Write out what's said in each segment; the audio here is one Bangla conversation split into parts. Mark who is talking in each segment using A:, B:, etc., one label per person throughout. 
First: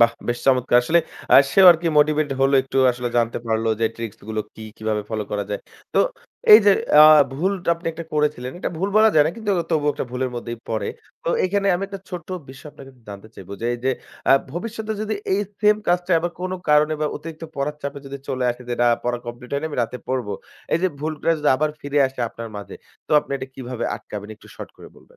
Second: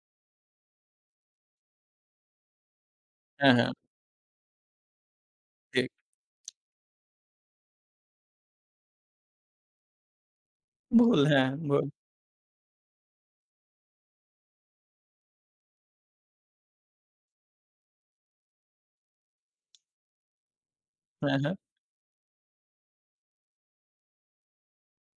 A: বাহ! বেশ চমৎকার। আসলে আ সেও আরকি মোটিভেট হলো একটু আসলে জানতে
B: হ্যাঁ,
A: পারলো
B: হ্যাঁ।
A: যে, ট্রিকস গুলো কি, কিভাবে ফলো করা যায়।
B: ঠিক।
A: তো এই যে, আ ভুল তো আপনি একটা করেছিলেন, এটা ভুল বলা যায় না। কিন্তু তবুও একটা ভুলের মধ্যেই পড়ে।
B: ভুল
A: তো
B: হ্যাঁ,
A: এখানে আমি
B: ভুল।
A: একটা ছোট্ট বিষয় আপনার কাছে একটু জানতে চাইব যে, এই যে, আ ভবিষ্যতে যদি এই সেম কাজটা আবার কোনো কারণে বা অতিরিক্ত পড়ার চাপে যদি চলে আসে যে, না পড়া কমপ্লিট হয়নি আমি রাতে পড়ব। এই যে, ভুলটা
B: হ্যাঁ,
A: যদি
B: হ্যাঁ।
A: আবার ফিরে আসে আপনার মাঝে তো আপনি এটা কিভাবে আটকাবেন একটু শর্ট করে বলবেন?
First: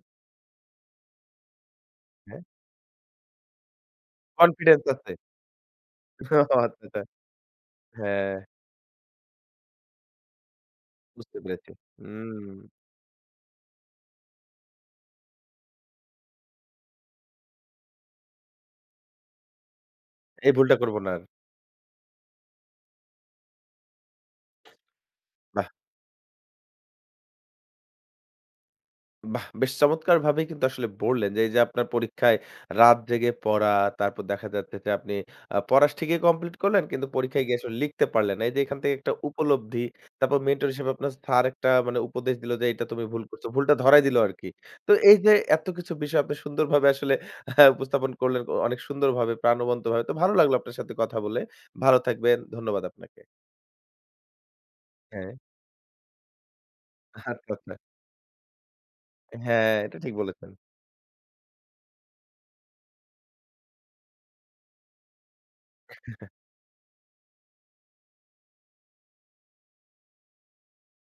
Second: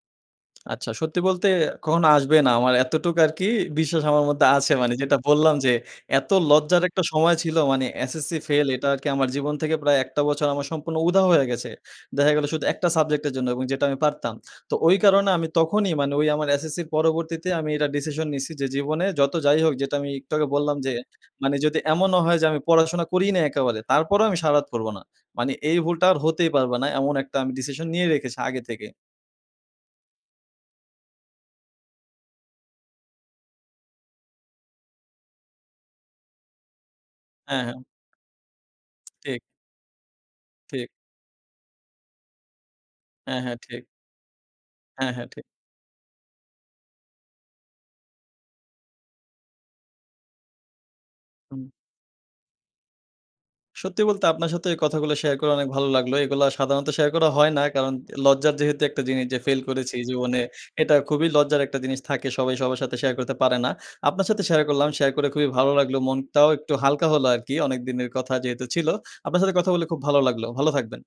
B: আচ্ছা, সত্যি বলতে কখনো আসবে
A: হ্যাঁ।
B: না, আমার এতটুক আরকি বিশ্বাস আমার মধ্যে আছে
A: কনফিডেন্স
B: মানে
A: আছে।
B: যেটা বললাম যে, এত
A: ও
B: লজ্জার
A: আচ্ছা।
B: একটা সময় ছিল মানে SSC
A: হ্যাঁ।
B: ফেইল এটা আরকি আমার জীবন থেকে প্রায় ১ টা বছর আমার সম্পূর্ণ উধাও
A: বুঝতে
B: হয়ে গেছে।
A: পেরেছি।
B: দেখা গেলো
A: হুম।
B: শুধু ১ টা সাবজেক্ট এর জন্য এবং যেটা আমি পারতাম। তো ওই কারণে আমি তখনই মানে ওই আমার SSC এর পরবর্তীতে আমি এটা ডিসিশন নিছি যে, জীবনে যত যাই হোক যেটা আমি একটু আগে
A: এই ভুলটা
B: বললাম যে,
A: করব না আর।
B: মানে যদি এমনও হয় যে, আমি পড়াশোনা করিই না একেবারে তারপরেও আমি সারা রাত পড়ব না। মানে
A: বাহ!
B: এই ভুলটা আর হতেই পারবে না। এমন একটা আমি ডিসিশন নিয়ে রেখেছি আগে থেকেই।
A: বাহ! বেশ চমৎকার ভাবেই কিন্তু আসলে বললেন যে, এই যে, আপনার পরীক্ষায় রাত জেগে পড়া, তারপর দেখা যাচ্ছে যে, আপনি আ পড়া স ঠিকই কমপ্লিট করলেন কিন্তু পরীক্ষায় গিয়ে
B: হ্যাঁ,
A: আসলে
B: হ্যাঁ।
A: লিখতে পারলেন না। এই যে, এখান থেকে একটা
B: ঠিক।
A: উপলব্ধি। তারপর মেন্টর
B: ঠিক।
A: হিসেবে আপনার স্যার একটা মানে উপদেশ দিলো যে, "এইটা তুমি ভুল
B: হ্যাঁ,
A: করছ।"
B: হ্যাঁ
A: ভুলটা
B: ঠিক।
A: ধরাই দিলো আরকি। তো
B: হ্যাঁ,
A: এই
B: হ্যাঁ
A: যে,
B: ঠিক।
A: এতকিছু বিষয় আপনি সুন্দরভাবে আসলে উপস্থাপন করলেন অনেক সুন্দরভাবে প্রাণবন্ত ভাবে। তো ভালো লাগলো আপনার সাথে কথা বলে।
B: হুম।
A: ভালো থাকবেন। ধন্যবাদ আপনাকে।
B: সত্যি বলতে আপনার সাথে এই কথাগুলা
A: হ্যাঁ।
B: শেয়ার করা অনেক ভালো লাগলো। এগুলা সাধারণত শেয়ার করা
A: আচ্ছা,
B: হয় না।
A: আচ্ছা।
B: কারণ লজ্জার যেহেতু একটা জিনিস যে, ফাইল
A: হ্যাঁ,
B: করেছি
A: এটা ঠিক
B: জীবনে
A: বলেছেন।
B: এটা খুবই লজ্জার একটা জিনিস থাকে। সবাই সবার সাথে শেয়ার করতে পারে না। আপনার সাথে শেয়ার করলাম, শেয়ার করে খুবই ভালো লাগলো। মনটাও একটু হালকা হল আরকি। অনেক দিনের কথা যেহেতু ছিল। আপনার সাথে কথা বলে খুব ভালো লাগলো। ভালো থাকবেন।